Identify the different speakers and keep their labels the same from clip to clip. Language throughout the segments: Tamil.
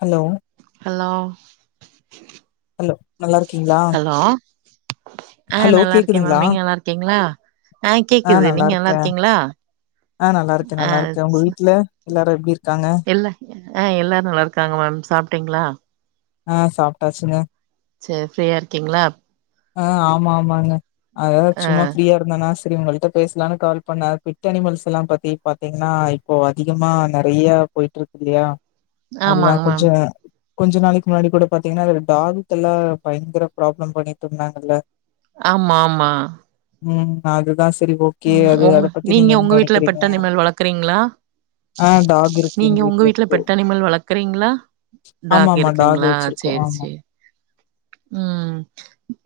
Speaker 1: ஹலோ
Speaker 2: ஹலோ
Speaker 1: ஹலோ நல்லாருக்கீங்ளா
Speaker 2: ஆஹ் நல்லா இருக்கேன் மேம் நீங்க நல்லா இருக்கீங்களா ஆஹ்
Speaker 1: ஆ
Speaker 2: கேக்குது நீங்க நல்லா
Speaker 1: இருக்கே
Speaker 2: இருக்கீங்களா
Speaker 1: ஆ நல்லா இருக்கே
Speaker 2: ஆ
Speaker 1: நல்லா இருக்கே உங்க வீட்டுல எல்லாரும் எப்டி இருக்காங்க
Speaker 2: இல்ல ஆ எல்லாரும் நல்லா இருக்காங்க மேம் சாப்பிட்டீங்களா
Speaker 1: ஆ சாப்ட்டாச்சுங்க
Speaker 2: செர் ஃப்ரீயா இருக்கீங்களா
Speaker 1: ஆ ஆமா ஆமாங்க அதாவது
Speaker 2: ஆ
Speaker 1: சும்மா ஃப்ரீயா இருந்தானா சே சேரி உங்கள்ட்ட பேசலான்னு கால் பண்ணே பிட் அனிமல்ஸ் எல்லாம் பத்தி பாத்தீங்கன்னா இப்போ அதிகமா நெறையா போயிட்டு இருக்கு இல்லையா அது தா
Speaker 2: ஆமாங்க மேம்
Speaker 1: கொஞ்சோ கொஞ்ச நாளைக்கு முன்னாடி கூட பாத்தீங்கன்னா ஒரு டாக்கு தொல்ல பயங்கற ப்ராப்ளம் பண்ணி சொன்னாங்கள
Speaker 2: ஆமா ஆமா
Speaker 1: ம் அதுதா சே
Speaker 2: ம் உங்க நீங்ங உங்க வீட்ல பெட் அணிமல் வளக்றீங்ளா
Speaker 1: ஆ டாக் இருக்கு
Speaker 2: நீங்ங
Speaker 1: எங்க
Speaker 2: உங்க வீட்ல
Speaker 1: இருக்கு
Speaker 2: பெட்டணிமல் வளக்றீங்ளா
Speaker 1: ஆமா
Speaker 2: டாக்
Speaker 1: ஆமா
Speaker 2: இருகுங்ளா
Speaker 1: வச்சிருக்கோம்.
Speaker 2: சேரி
Speaker 1: ஆமா.
Speaker 2: சேரி ம்ம்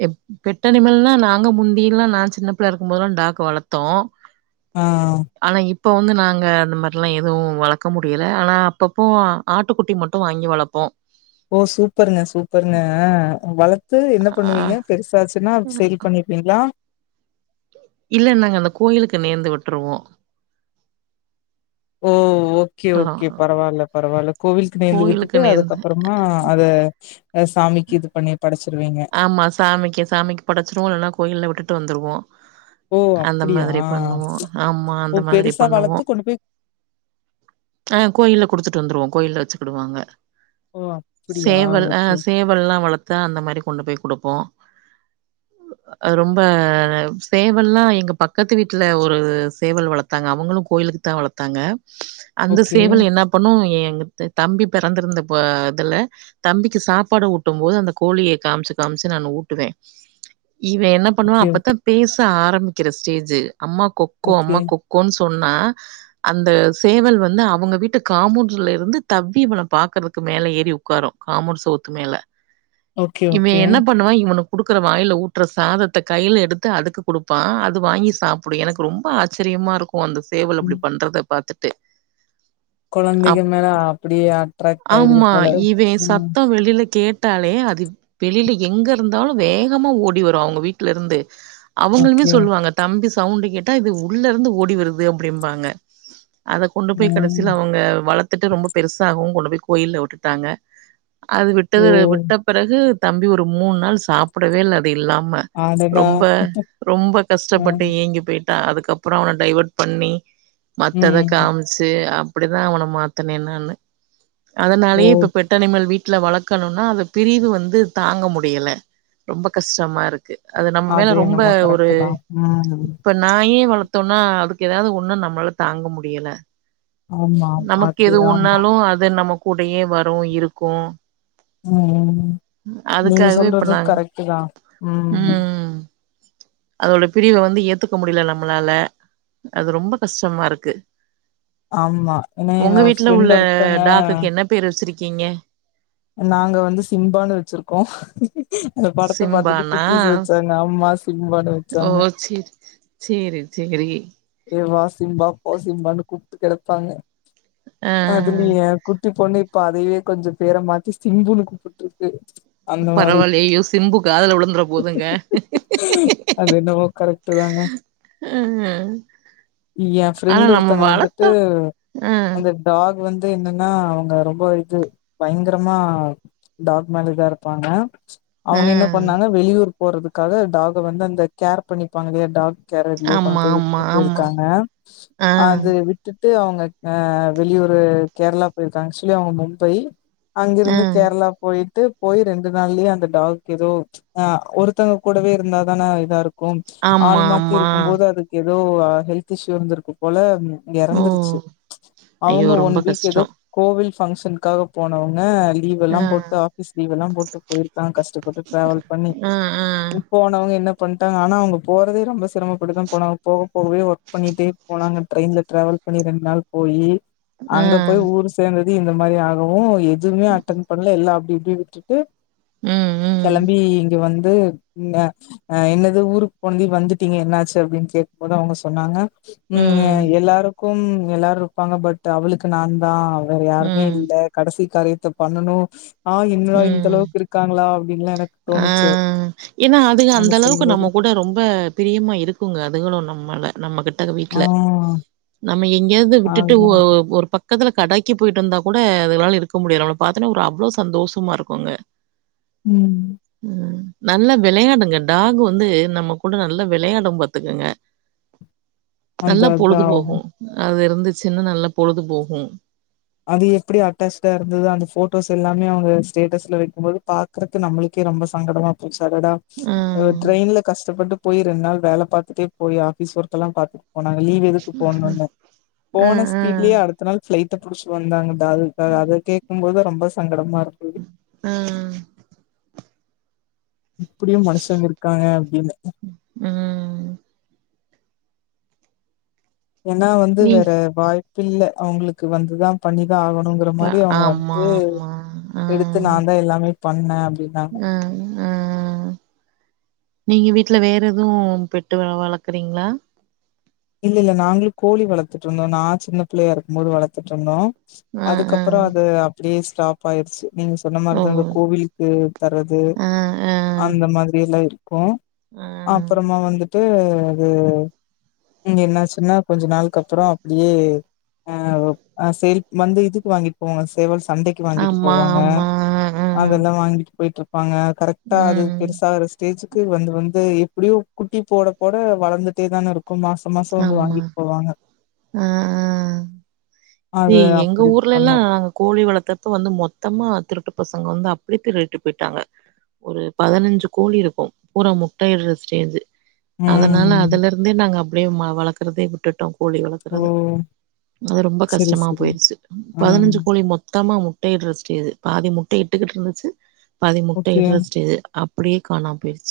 Speaker 2: இப் பெட்டனிமல்லா நாங்க முந்தில்லா நா சின்ன பிள்ளையா இருகுபோதுல்லா டாக் வளத் தோ
Speaker 1: அ
Speaker 2: இப்போ வந்து நாங்க அந்த மாரிலா எதுவு வளக்க முடியல ஆனா அப்பப்போ ஆட்டுகுட்டி மட்டூ வாங்கி வளப்போ
Speaker 1: ஓ சூப்பருங்க சூப்பருங்க வளத்து என்ன
Speaker 2: ஆ
Speaker 1: பணுவீங்க பெருசாச் இதநா செரி பண்ணிருபீங்ளா
Speaker 2: இல்ல நாங்க அந்த கோயிலுக்கு நேந்து விட்ருவோ
Speaker 1: ஓ ஓகே ஓகே பரவால்ல பரவால்ல கோவில் க்கு நேந்து
Speaker 2: கோயிலுக்கு
Speaker 1: விட்டுட்டு
Speaker 2: நேந்து
Speaker 1: அதுகப்றமா அத சாமிக்கி இது பண்ணி படச்சு
Speaker 2: ஆமா சாமிக்கி சாமிக் படச்ருவோ இல்னா கோயில்ல விட்டுட்டு ட்டு வந்ருவோ
Speaker 1: ஓ!
Speaker 2: அந்த
Speaker 1: அப்படியா?
Speaker 2: மாதிரி பண்ணுவோ ஆம்மா
Speaker 1: ஓ!
Speaker 2: அந்த மாதிரி
Speaker 1: பெருசா
Speaker 2: பண்ணுவோ
Speaker 1: வளர்த்து கொண்டு போய்
Speaker 2: அ கோயில்ல கொடுதுட்டு வந்ருவோ கோயில்ல வச்சுகிடுவாங்க
Speaker 1: ஓ! அப்படியா?
Speaker 2: சேவல் அ
Speaker 1: ஓகே,
Speaker 2: சேவல்லா வளத்தா அந்த மாரி பேய் குடுப்போ அது ரொம்ப சேவல்லா எங்க பக்கத்து வீட்ல ஒரு சேவல் வளத்தாங்க அவங்ளூ கோயிலுகு தா வளதாங்க அந்த
Speaker 1: ஓகே.
Speaker 2: சேவல் என்னா பண்ணூ ஏ தம்பி பெறந்திருந்தபோ இதுல தம்பிகு சாப்பாடு ஊட்டும் போது அந்த கோழிய காம்சு காம்சு நானு ஊட்டுவே இவ என்ன பண்ணுவா
Speaker 1: ஓகே,
Speaker 2: அப்பதா பேச இதா ஆரம்க்கிற ஸ்டேஜு அம்மா கொக்கோ
Speaker 1: ஓகே.
Speaker 2: அம்மா கொக்கோனு சொ சொன்னா அந்த சேவல் வந்து அவுங்க வீட்டு காமோன்ட்ல இருந்து தவ்வி இவள பாக்றகு மேல ஏறி உக்காரூ காமோன்ட் செவுத்து மேல
Speaker 1: ஓகே,
Speaker 2: இவ்வே
Speaker 1: ஓகே.
Speaker 2: என்ன பண்ணுவா இவனுக் குடுக்குற வாயில்ல ஊட்ற சாதத்த கையில எடுத்து அதுக்கு குடுபா அது வாங்கி சாப்டு எனக்கு ரொம்ப ஆச்சரியமா இருக்கு ஒ அந்த சேவல் அப்டி பண்றத பாத்துட்டு
Speaker 1: கொழந்தைங்க
Speaker 2: அப்
Speaker 1: மேல அப்டியே அட்ராக்ட் ஆய்டுது
Speaker 2: ஆமா.
Speaker 1: போல ம்
Speaker 2: பட்டாலே அது வெளியில எங்க இருந்தாலு வேகமா ஓடி வரு அவுங்க வீட்ல இருந்து அவுங்ளுமே
Speaker 1: ஓகே.
Speaker 2: சொல்வாங்க தம்பி சவுண்ட கேட்டா இது உள்ள இருந்து ஓடி வருது அப்படிம்பாங்க அத கொண்டு போய்
Speaker 1: ம்.
Speaker 2: கடைசில அவுங்க வளத்துட்டு ரொம்ப பெருசாகவு கொண் போய் கோயில்ல வுட்டுட்டாங்க. அது
Speaker 1: ஓ!
Speaker 2: விட்டது விட்ட பிறகு தம்பி ஒரு மூணு நாள் சாப்பிடவே இல்ல இல்லாம
Speaker 1: அடடா!
Speaker 2: ரொம்ப ரொம்ப கஷ்டப்பட்டு
Speaker 1: ம்,
Speaker 2: ஏங்கி போயிட் த அதுக்கப்புறோ அவன டைவட் பண்ணி மத்தத
Speaker 1: ம்.
Speaker 2: காம்ச்சி அ அப்படிதா அவன மாத்தன நானு.
Speaker 1: ஓ!
Speaker 2: அதனாலயே இப்ப பெட் அனிமல் வீட் ல வளக்கணுனா அது பிரிவு வந்து தாங்க முடியல ரொம்ப கஷ்டமா இருக்கு. அது நம்ம மேல ரொம்ப
Speaker 1: என்னமோ
Speaker 2: ஒரு
Speaker 1: கரெக்ட்டு தான். ம்.
Speaker 2: இப்ப நாயே வளத் த்தோன்னா அதுக்கு ஏதாவது ஒண்ணு நம்மளால தாங்க முடியல
Speaker 1: ஆமா, ஆமா.
Speaker 2: நமக்கு
Speaker 1: அது
Speaker 2: எது
Speaker 1: ஆமா.
Speaker 2: ஒண்ணாலு அது நமக் கூடயே வரு இருக்கு
Speaker 1: ம் நீங்க
Speaker 2: அதுக்காகவே இப்ப
Speaker 1: சொல்றது
Speaker 2: நாங்க
Speaker 1: கரெட்டு தா ம்.
Speaker 2: அதோட பிரிவ வந்து ஏத்துக்க முடியல நம்மளால அது ரொம்ப கஷ்டமா இருக்கு.
Speaker 1: ஆமா ஏனா என்
Speaker 2: உங்க
Speaker 1: ஒரு ஃப்ரெண்ட் ஒருத்தங்க
Speaker 2: கிங்க
Speaker 1: நாங்க வந்து சிம்பானு வச்சிருக்கோ. படத்த பாத்துட்டு
Speaker 2: சிம்பானா
Speaker 1: குட்டிஸ் வச்சாங்க அம்மா சிம்பான்னு
Speaker 2: ஓ
Speaker 1: வச்சாங்க.
Speaker 2: செரி செரி செரி.
Speaker 1: ஏ வா சிம்பா போ சிம்பான்னு கூப்படு கெடப்பாங்க
Speaker 2: ஆ
Speaker 1: அதுலயா குட் டி பொண்ணு இப்ப அதயே கொஞ்சோ பேர மாத்தி சிம்புனு கூப்பிட்ருக்கு
Speaker 2: பரவாயில்ல அய்யோ சிம்பு காதுல விழுந்துற போதுங்க
Speaker 1: அது என்னவோ
Speaker 2: அஆ
Speaker 1: ஏ ஃப்ரெண்ட் ஒருத்தங்க வந்துட்டு
Speaker 2: ம்
Speaker 1: அந்த டாக் வந் து என்னன்னா அவங்க ரொம்ப இது பயங்கரமா டாக் மேல இதாருப்பாங்க அவங்க என்ன
Speaker 2: ம்
Speaker 1: பண்ணாங்க வெளியூர் போறதுக்காக டாக வந்து அந்த கேர் பண்ணிப்பாங்கல்லையா டாக் கேரட்ல
Speaker 2: ஆமா ஆமா
Speaker 1: [unintelligible]
Speaker 2: ஆமா
Speaker 1: காங்க
Speaker 2: ஆ
Speaker 1: அது விட்டுட் டு அவங்க ஆ வெளியூரு கேரளா போயிருக்காங்க ஆக்சுவலி அவங்க மும்பை அங்கிருந்து
Speaker 2: ம்
Speaker 1: கேரளா போயிட்டு போய் ரெண்டு நாள்லயே அந்த டாக்கு ஏதோ ஆ ஒருத்தவங்க கூடவே இருந்தா தான இதாருக் கூ
Speaker 2: ஆமா
Speaker 1: ஆள் மாத்தி
Speaker 2: ஆமா
Speaker 1: இருக்கும்போது அதுக்கு எ தோ அ ஹெல்த் இஷ்யூ இருந்திருக்கு போல
Speaker 2: ஓ
Speaker 1: எறந்துருச்சு
Speaker 2: ஐயோ
Speaker 1: அவங்க ஒன்
Speaker 2: ரொம்ப
Speaker 1: வீக் ஏதோ
Speaker 2: கஷ்டோ
Speaker 1: கோவில் ஃபங்க்ஷன்காக போனவுங்க லீவ் எல்லா
Speaker 2: ஆ
Speaker 1: போட்டு ஆஃபீஸ் லீவ் எல்லா போட்டு போயிருக்காங்க கஷ்டப்பட்டு ட்ராவல் பண்ணி
Speaker 2: ஆ ஆ
Speaker 1: இப்போனவங்க என்ன பண்ட்டாங்க ஆனா அவுங்க போறதே ரொம்ப சிரமபடு தா போனாங்க போக போகவே ஒ பண்ணிட்டே போனாங்க ட்ரெயின்ல ட்ராவல் பண்ணி ரெண்டு நாள் போயி
Speaker 2: ஆ
Speaker 1: அங்க போய் ஊர் சேந்தத் து இந்த மாரி ஆகவூ எத் துமே அட்டண் பண்ல எல்லா அப்டிப் டி விட்டுட்டு
Speaker 2: ம் ம்
Speaker 1: கெளம்பி இங்க வந் ந்து இங்க என்னது ஊருக்கு போனது வந்துட்டீங்க என்னாச்சு அப்டின்னு கேக்குபோது அவங்க சொ சொன்னாங்க ம் எல்லாரக் க்கும் எல்லாரூ இருப்பாங்க பட் அவளுக்கு நான் தா வேற யாருமே
Speaker 2: ம்
Speaker 1: இல்ல கடசி காரியத்த பண்ணணூ ஆ என்னடா இந்தளவுக்கு இருக்காங்களா அப்
Speaker 2: ஆஹ் ஏன்னா அதுக அந்த
Speaker 1: அவங்க
Speaker 2: அளவுக்கு
Speaker 1: சொல்லும்போது
Speaker 2: நம்ம கூட ரொம்ப பிரியமா இருக்குங்க அதுங்களு நம்மள நம்ம கிட்ட
Speaker 1: ஆ
Speaker 2: வீட்ல நாப் நம்ம எங்கேயாவது விட்டுட்டு
Speaker 1: ஆமா
Speaker 2: ஒரு பக் பக்கத்துல கடாக்கி போயிட்டு வந்தா கூட அதுகளால இருக்க முடியாது அவன பாத்தன்னா ஒரு அவ்வளவு சந்தோஷமா இருக்கும்ங்க
Speaker 1: உம்
Speaker 2: ம் நல்லா வெளையாடுங்க டாக்கு வந்து நம்ம கூட நல்லா வெளையாடு பாத்துக்கங்க நல்லா
Speaker 1: அதா அதா
Speaker 2: பொழுதுபோகும் அது இருந் இருந்துச்சின்ன்னு நல்லா பொழுது போகூ
Speaker 1: அது எப்படி அட்டாச்டா இருந்தது அந்த போட்டோஸ் எல்லாமே அவுங்க ஸ்டேட்டஸ்ல வைக்கும் போது பாக்குறதுக்கு நம்மலுக்கே ரொம்ப சங்கடமா போச்சு தடடா
Speaker 2: ஆ
Speaker 1: ட்ரெயின்ல கஷ்டப்பட்டு போய் ரெண்டு நாள் வேல பாத்துட்டே போய் ஆபிஸ் ஒர்கெல்லாம் பாார்த் போனாங்க லீவ் எதுக்கு போட்ணும்னு
Speaker 2: ஆ
Speaker 1: போன
Speaker 2: ஆ
Speaker 1: ஸ்பிட்லயே அடுத்த நாள் ஃபிளைட் புடிச்சு வந்தாங்க அது அது கேட்கும் போது ரொம்ப சங்கடமா இருந்தது
Speaker 2: ஆ
Speaker 1: இப்டியும் மனசங்கருக்குராங்க அப்டின்னு
Speaker 2: ம்
Speaker 1: ஏன்னா வந்து
Speaker 2: நீ
Speaker 1: வேற வாய்ப் பிள்ள அவுங்களுக்கு வந்துதான் பண்ணி ஆகணுங்கிற
Speaker 2: ப
Speaker 1: மாரி அவுங்க
Speaker 2: ஆமா
Speaker 1: வந்து
Speaker 2: ஆமா
Speaker 1: எடுத்து நான் தான் எல்லாமே பண்ண
Speaker 2: ஆஹ் ஆஹ் நீங்க விட் வீட்ல வேற எதுவும் பெட்டு வளர்க்குறீங்களா
Speaker 1: இல்ல இல்ல நாங்களும் கோழி வளர்த்துட்டு இருந்தோ நான் சின்ன பிள்ளையா இருக்கூ போது வளர்த்துட்டு இருந்தோ
Speaker 2: ஆ ஆ
Speaker 1: அதுக்கப்பறோ அது அப்டியே ஸ்டாப் ஆயிருச்சு நீங்க சொன்ன
Speaker 2: ஓ
Speaker 1: மாரிதா அந்த கோவிலுக்கு தரது
Speaker 2: ஆ ஆ
Speaker 1: அந்த மாரிலாம் இருக்கூ
Speaker 2: ஆ
Speaker 1: அப்பறமா வந்துட்டு அது இங்க என்னச்சுன்னா கொஞ்சோ நாளுக்கப்றோ அப்டியே அ சேல் வந்து இதுக்கு வாங்கிட்டு போவாங்க சேவல் சண்டைக்கு வாங்கிட்டு
Speaker 2: ஆமா
Speaker 1: போவாங்க
Speaker 2: ஆமா ஆ
Speaker 1: அதெல்லாம் வாங்கிட்டு போய்ட்டு ப்பங்க கரெக்டா அது
Speaker 2: ம்
Speaker 1: பெருசாகற ஸ்டேஜ் வந்து வந்து எப்டியோ குட்டி போட போட வளந்துட்டே தானே இருக்கூ மாச மாசோ வந்து
Speaker 2: ஆமா
Speaker 1: வாங்கிட்டு போவாங்க
Speaker 2: ஆ ஆ இது
Speaker 1: அது
Speaker 2: எங்க
Speaker 1: அப்டி
Speaker 2: ஊர்ல எல்லா
Speaker 1: பண்ணோ
Speaker 2: கோ ழி வளர்த்தப்ப வந்து மொத்தமா திருட்டு பசங்க வந்து அப்டி திருடிட்டு போயிட்டாங்க ஒரு பதினஞ்சு கோழி இருக்கும் பூரா முட்டைிஇடுற ஸ்டேஜ் அதனால
Speaker 1: ம்.
Speaker 2: அதுல இருந்தே நாங்க அப்படி வளர்க்கறதே விட்டுட்டோம் கோழி
Speaker 1: ஓ!
Speaker 2: வளர்க்றத அது ரொம்ப
Speaker 1: சரி,
Speaker 2: கஷ்டமா
Speaker 1: சரி.
Speaker 2: போயிருச்சு
Speaker 1: ஆ.
Speaker 2: பதினஞ்சு கோழி மொத்தமா முட் முட்டயிடற ஸ்டேஜ் பாதி முட்டை இட்டுக்கிட்டு இருந்துச்சு பாதி முட்டை
Speaker 1: ஓகே.
Speaker 2: இடுற ஸ்டேஜ் அப் அப்டியே காணாம போயிருச்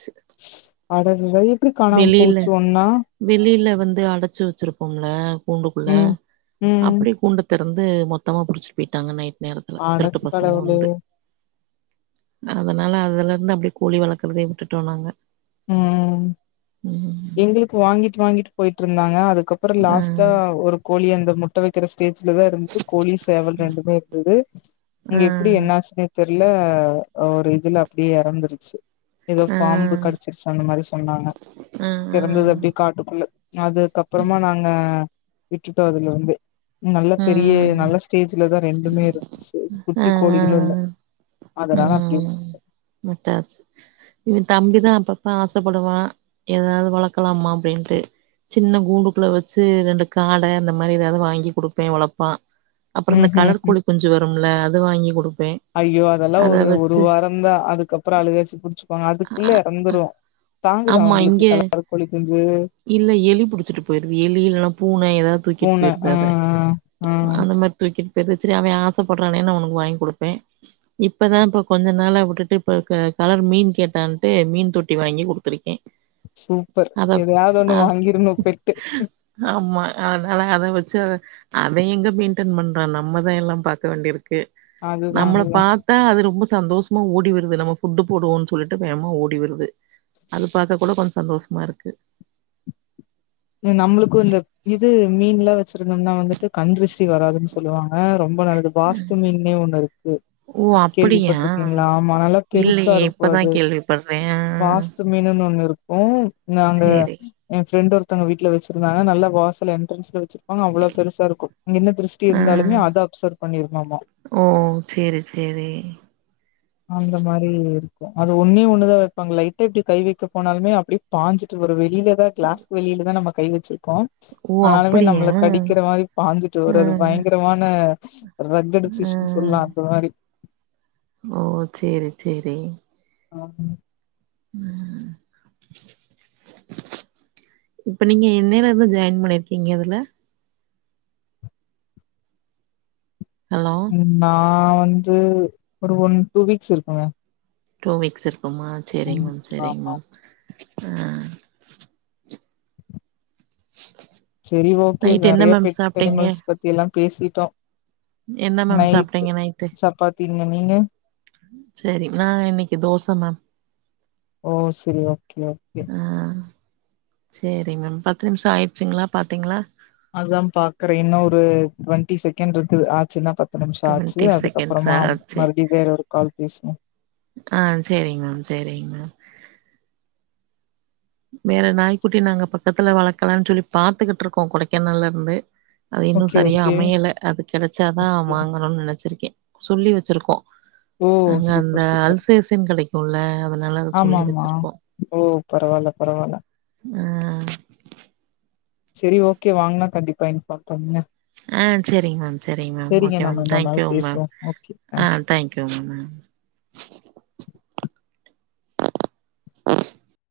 Speaker 1: அடடடா எப்டி காணாம
Speaker 2: வெளியில
Speaker 1: போச்சு ஒன்னா
Speaker 2: வெளியில வந்து அடச்சு வெச்சிருப்போம்ல கூண்டுக்குள்ள
Speaker 1: ம். ம்.
Speaker 2: அப்டி கூண்ட திறந்து மொத்தமா புடிச்சிட் போயிட்டாங்க நைட் நேரத்துல
Speaker 1: அட
Speaker 2: திருட்டு பசங்க
Speaker 1: கடவுளே
Speaker 2: வந்து அதனால அதுல இருந்து அப்டி கோழி வளக்குறதயே விட்டுட்டோ நாங்க
Speaker 1: ம்
Speaker 2: ம்
Speaker 1: எங்களுக்கு வாங்கிட்டு வாங்கிட்டு போயிட் ருந்தாங்க அது க்கப்றோ
Speaker 2: ஆ
Speaker 1: லாஸ்ட்டா ஒரு கோழி அந்த முட் ஸ்டேஜ்லதா இருந்ச்சு கோழி சேவல் ரெண்டுமே இருந்துது
Speaker 2: ஆ
Speaker 1: இங்க எப்டி என்னாச்சுனே தெர் இல்ல ஒரு இதுல அப்டியே எறந்துருச்சு
Speaker 2: ம்
Speaker 1: கடைச் அந்த மாரி சொன்னாங்க தெறந்தது அப்டி காட்டு இல்ல அதுக்கப்றமா நாங்க விட்டுட்டோ அதுலருந்தே நல்ல பெரிய
Speaker 2: ம்
Speaker 1: நல்ல ஸ்டேஜ்லதா ரெண்டுமே இருந்துச்சி
Speaker 2: ஆ
Speaker 1: குட்டி
Speaker 2: ஆ
Speaker 1: கோலிகளு இல்ல அதனால் அப்டி விட்டோ
Speaker 2: மட்டாச்சு எ தம்பிதா அப்பப்ப ஆசப்படுவா ஏதாது வளக்கலாமா அப்டின்ட்டு சின்ன கூண்டுக்குள்ள வச்சு ரெண்டு காட அந்த மாரி ஏதாது வாங்கி குடுப்பே வளபா அப்றோ இந்த
Speaker 1: ம் ம்
Speaker 2: கலர்
Speaker 1: ம்
Speaker 2: கொலி குஞ்சு வரும் ல அது வாங்கி குடு
Speaker 1: ஐயோ அதெல்லா ஒரு ஒரு வாரோ தா அதுக்கப்றோ அலுகாச்சு புடிச்சுப்பாங்க அதுக்குள்ள எறந்ரோ தாங்குதா
Speaker 2: ஆமா
Speaker 1: உங்களுக்கு
Speaker 2: இங்க
Speaker 1: கல கொலிக்
Speaker 2: இல்ல எலி புடிச்சிட்டு போயிருது எலி இல்ல பூன ஏதாது தூக்கிட்டு
Speaker 1: பூன
Speaker 2: போயிருது
Speaker 1: ஆ
Speaker 2: அத
Speaker 1: ஆ ஆ
Speaker 2: அந்த மாரி தூக்கிட் இப்போ எதச்சரி அவ ச ஆசப்பறானேனு அவனுக்கு வாங்கி குடுப்பே இப்போ தா இப்போ கொஞ்ச நாள விட்டுட்டு இப்போ க கலர் மீன் கேட்டான்ட்டு மீன் தொட்டி வாங்கி குடுத்துருக்கே
Speaker 1: சூப்பர்
Speaker 2: அத
Speaker 1: எதா ஒண்ணு
Speaker 2: அத
Speaker 1: வாங்கிர்ணோ பெட்டு
Speaker 2: ஆமா அதனால அத வச்சு அத அத எங்க மெயின்டென் பண்றா நம்ம தா எல்லா பாக்க வேண்டிருக் க்கு
Speaker 1: அதுதா
Speaker 2: நம்மள
Speaker 1: அதுதா
Speaker 2: பாத்தா அது ரொம்ப சந்தோஷமா ஓடி வருது நம்ம ஃபுட்டு் போடுவோன்னு சொல்லிட்டு வேகமா ஓடி வருது அது பாத்த கூட கொஞ்சோ சந்தோஷமா இருக்கு
Speaker 1: நம்மளுக்கு இந்த இது மீன்லா வச் இருந்துருந்தா வந்துட்டு கண்திருஷ்டி வராதுன்னு சொல்லுவாங்க ரொம் ரொம்ப நல்லது வாஸ்து மீனுமே ஒண்ணு இருக்கு
Speaker 2: ஓ அப்படியா
Speaker 1: கேள்விப்பட்டிருக்கீங்களா ஆமா நல்லா பெருசா
Speaker 2: இல்லையே
Speaker 1: இருக்கு
Speaker 2: இப்பதா
Speaker 1: அது
Speaker 2: கேள்விப்பட்றே ஆ
Speaker 1: வாஸ்து மீனுன்னு ஒண்ணு இருக் உம் நாங்க
Speaker 2: சேரி
Speaker 1: எ ஃப்ரெண்டு ஒரு த்தங்க வீட்ல வச்சிருந்தாங்கனா நல்ல வாசல என்ட்ரன்ஸ்ல வச்சு ஆனா அவ்ளோ பெருசா இருக்கு இங்க என்ன திருஷ்டி
Speaker 2: ஆ
Speaker 1: இருந்தாலுமே அத அப்சர்வ் பண்ணிருமாமா
Speaker 2: ஓ சேரி சேரி
Speaker 1: அந்த மாரி இருக்கு அது ஒன்னே ஒண்ணுதா வைப்பாங்க லைட்டா இப்படி கை வைக்க போனாலுமே அப்டே பாஞ்சிட்டு வருவே ந்ததா க்ளாஸ் வெளியிலதா நமக்கு கை வச்சுரு க்கு
Speaker 2: ஓ
Speaker 1: ஆனாலுமே
Speaker 2: அப்படியா
Speaker 1: நம்மள கடிக்கிற மாதிரி பாஞ்சுட்டு
Speaker 2: ஆ
Speaker 1: வறது பயங்கரமான [inaudible] ரெக்கடு
Speaker 2: ஆ
Speaker 1: பீஸுன்னு சொல்லா அந்த மாரி
Speaker 2: ஓ சேரி சேரி
Speaker 1: ஆஹ்
Speaker 2: ஆஹ் இப்ப நீங்க என்னைலருந்து ஜாயின் பண்ணிருக்கீங்க இதுல ஹலோ
Speaker 1: உம் நா நா வந்து ஒரு ஒன் டூ வீக்ஸ் இருக்குங்க
Speaker 2: டூ வீக்ஸ் இருக் க்குமா
Speaker 1: ம்
Speaker 2: சரிங்க மேம் சரிங்க
Speaker 1: ஆமா
Speaker 2: மேம் ஆஹ்
Speaker 1: சேரி ஓகே
Speaker 2: நைட் என்ன
Speaker 1: நெறைய
Speaker 2: மேம்
Speaker 1: பெட்
Speaker 2: சாப்ட்டீங்க
Speaker 1: அணிமள்ஸ் பத்தில்லா பேசிட்டோ
Speaker 2: என்ன மேம் சாப்ட்டீங்க
Speaker 1: நைட்டு்
Speaker 2: நைட்டு
Speaker 1: சப்பாத்திங்கங் நீங்க
Speaker 2: சேரி நா இன்னைக்கு தோச மேம்
Speaker 1: ஓ செரி ஓகே ஓகே
Speaker 2: ஆஹ் சேரி மேம் பத்து நிமிஷோ ஆயிடுச்சுங்களா பாத்தீங்களா
Speaker 1: அதுதா பாக்குறே இன்னோ ஒரு டுவெண்டி செகண்ட் இருக்குது ஆச்சுன்னா பாத்
Speaker 2: டொண்ட்டி செகண்ட்ஸா ஆச்சு
Speaker 1: மறுபடியு வேற ஒரு கால் பேசுவோ
Speaker 2: ஆஹ் சேரிங் மேம் சேரிங் மேம் வேற நாய்குட்டி நாங்க பக்கத்துல வளக்கலான்னு சொல்லி பாத்துக்கிட்டு இருக்கோம் கொடைக்கானல்ல இருந்து அது இன்னும்
Speaker 1: ஓகே
Speaker 2: சரியா
Speaker 1: ஓகே
Speaker 2: அமையல அது கெடச்சாதா வாங்கணுன்னு நெனைச்சிருக்கேன் சொல்லி வெச்சிருக்கோம்
Speaker 1: ஓ
Speaker 2: அங்க அந்த
Speaker 1: சூப்பர் சூப்பர்
Speaker 2: அல்சேசன் கெடைக் உள்ள அதுல
Speaker 1: ஆமா ஆமா ஓ பரவால்ல பரவால்ல
Speaker 2: ம்ம்
Speaker 1: சேரி ஓககே வாங்குனா கண்டிப்பா இன்ஃபார்ம் பண்ணுங்க
Speaker 2: ஆஹ் சேரிங் மேம் சேரிங் மேம்
Speaker 1: செரிங்க
Speaker 2: ஓகே மேம்
Speaker 1: நம்ம இன்னொரு
Speaker 2: தேங்கியூ
Speaker 1: நாள்
Speaker 2: மேம்
Speaker 1: பேசுவோ ஓகே தேங்க்யூ
Speaker 2: ஆஹ் தேங்கியூ மேம்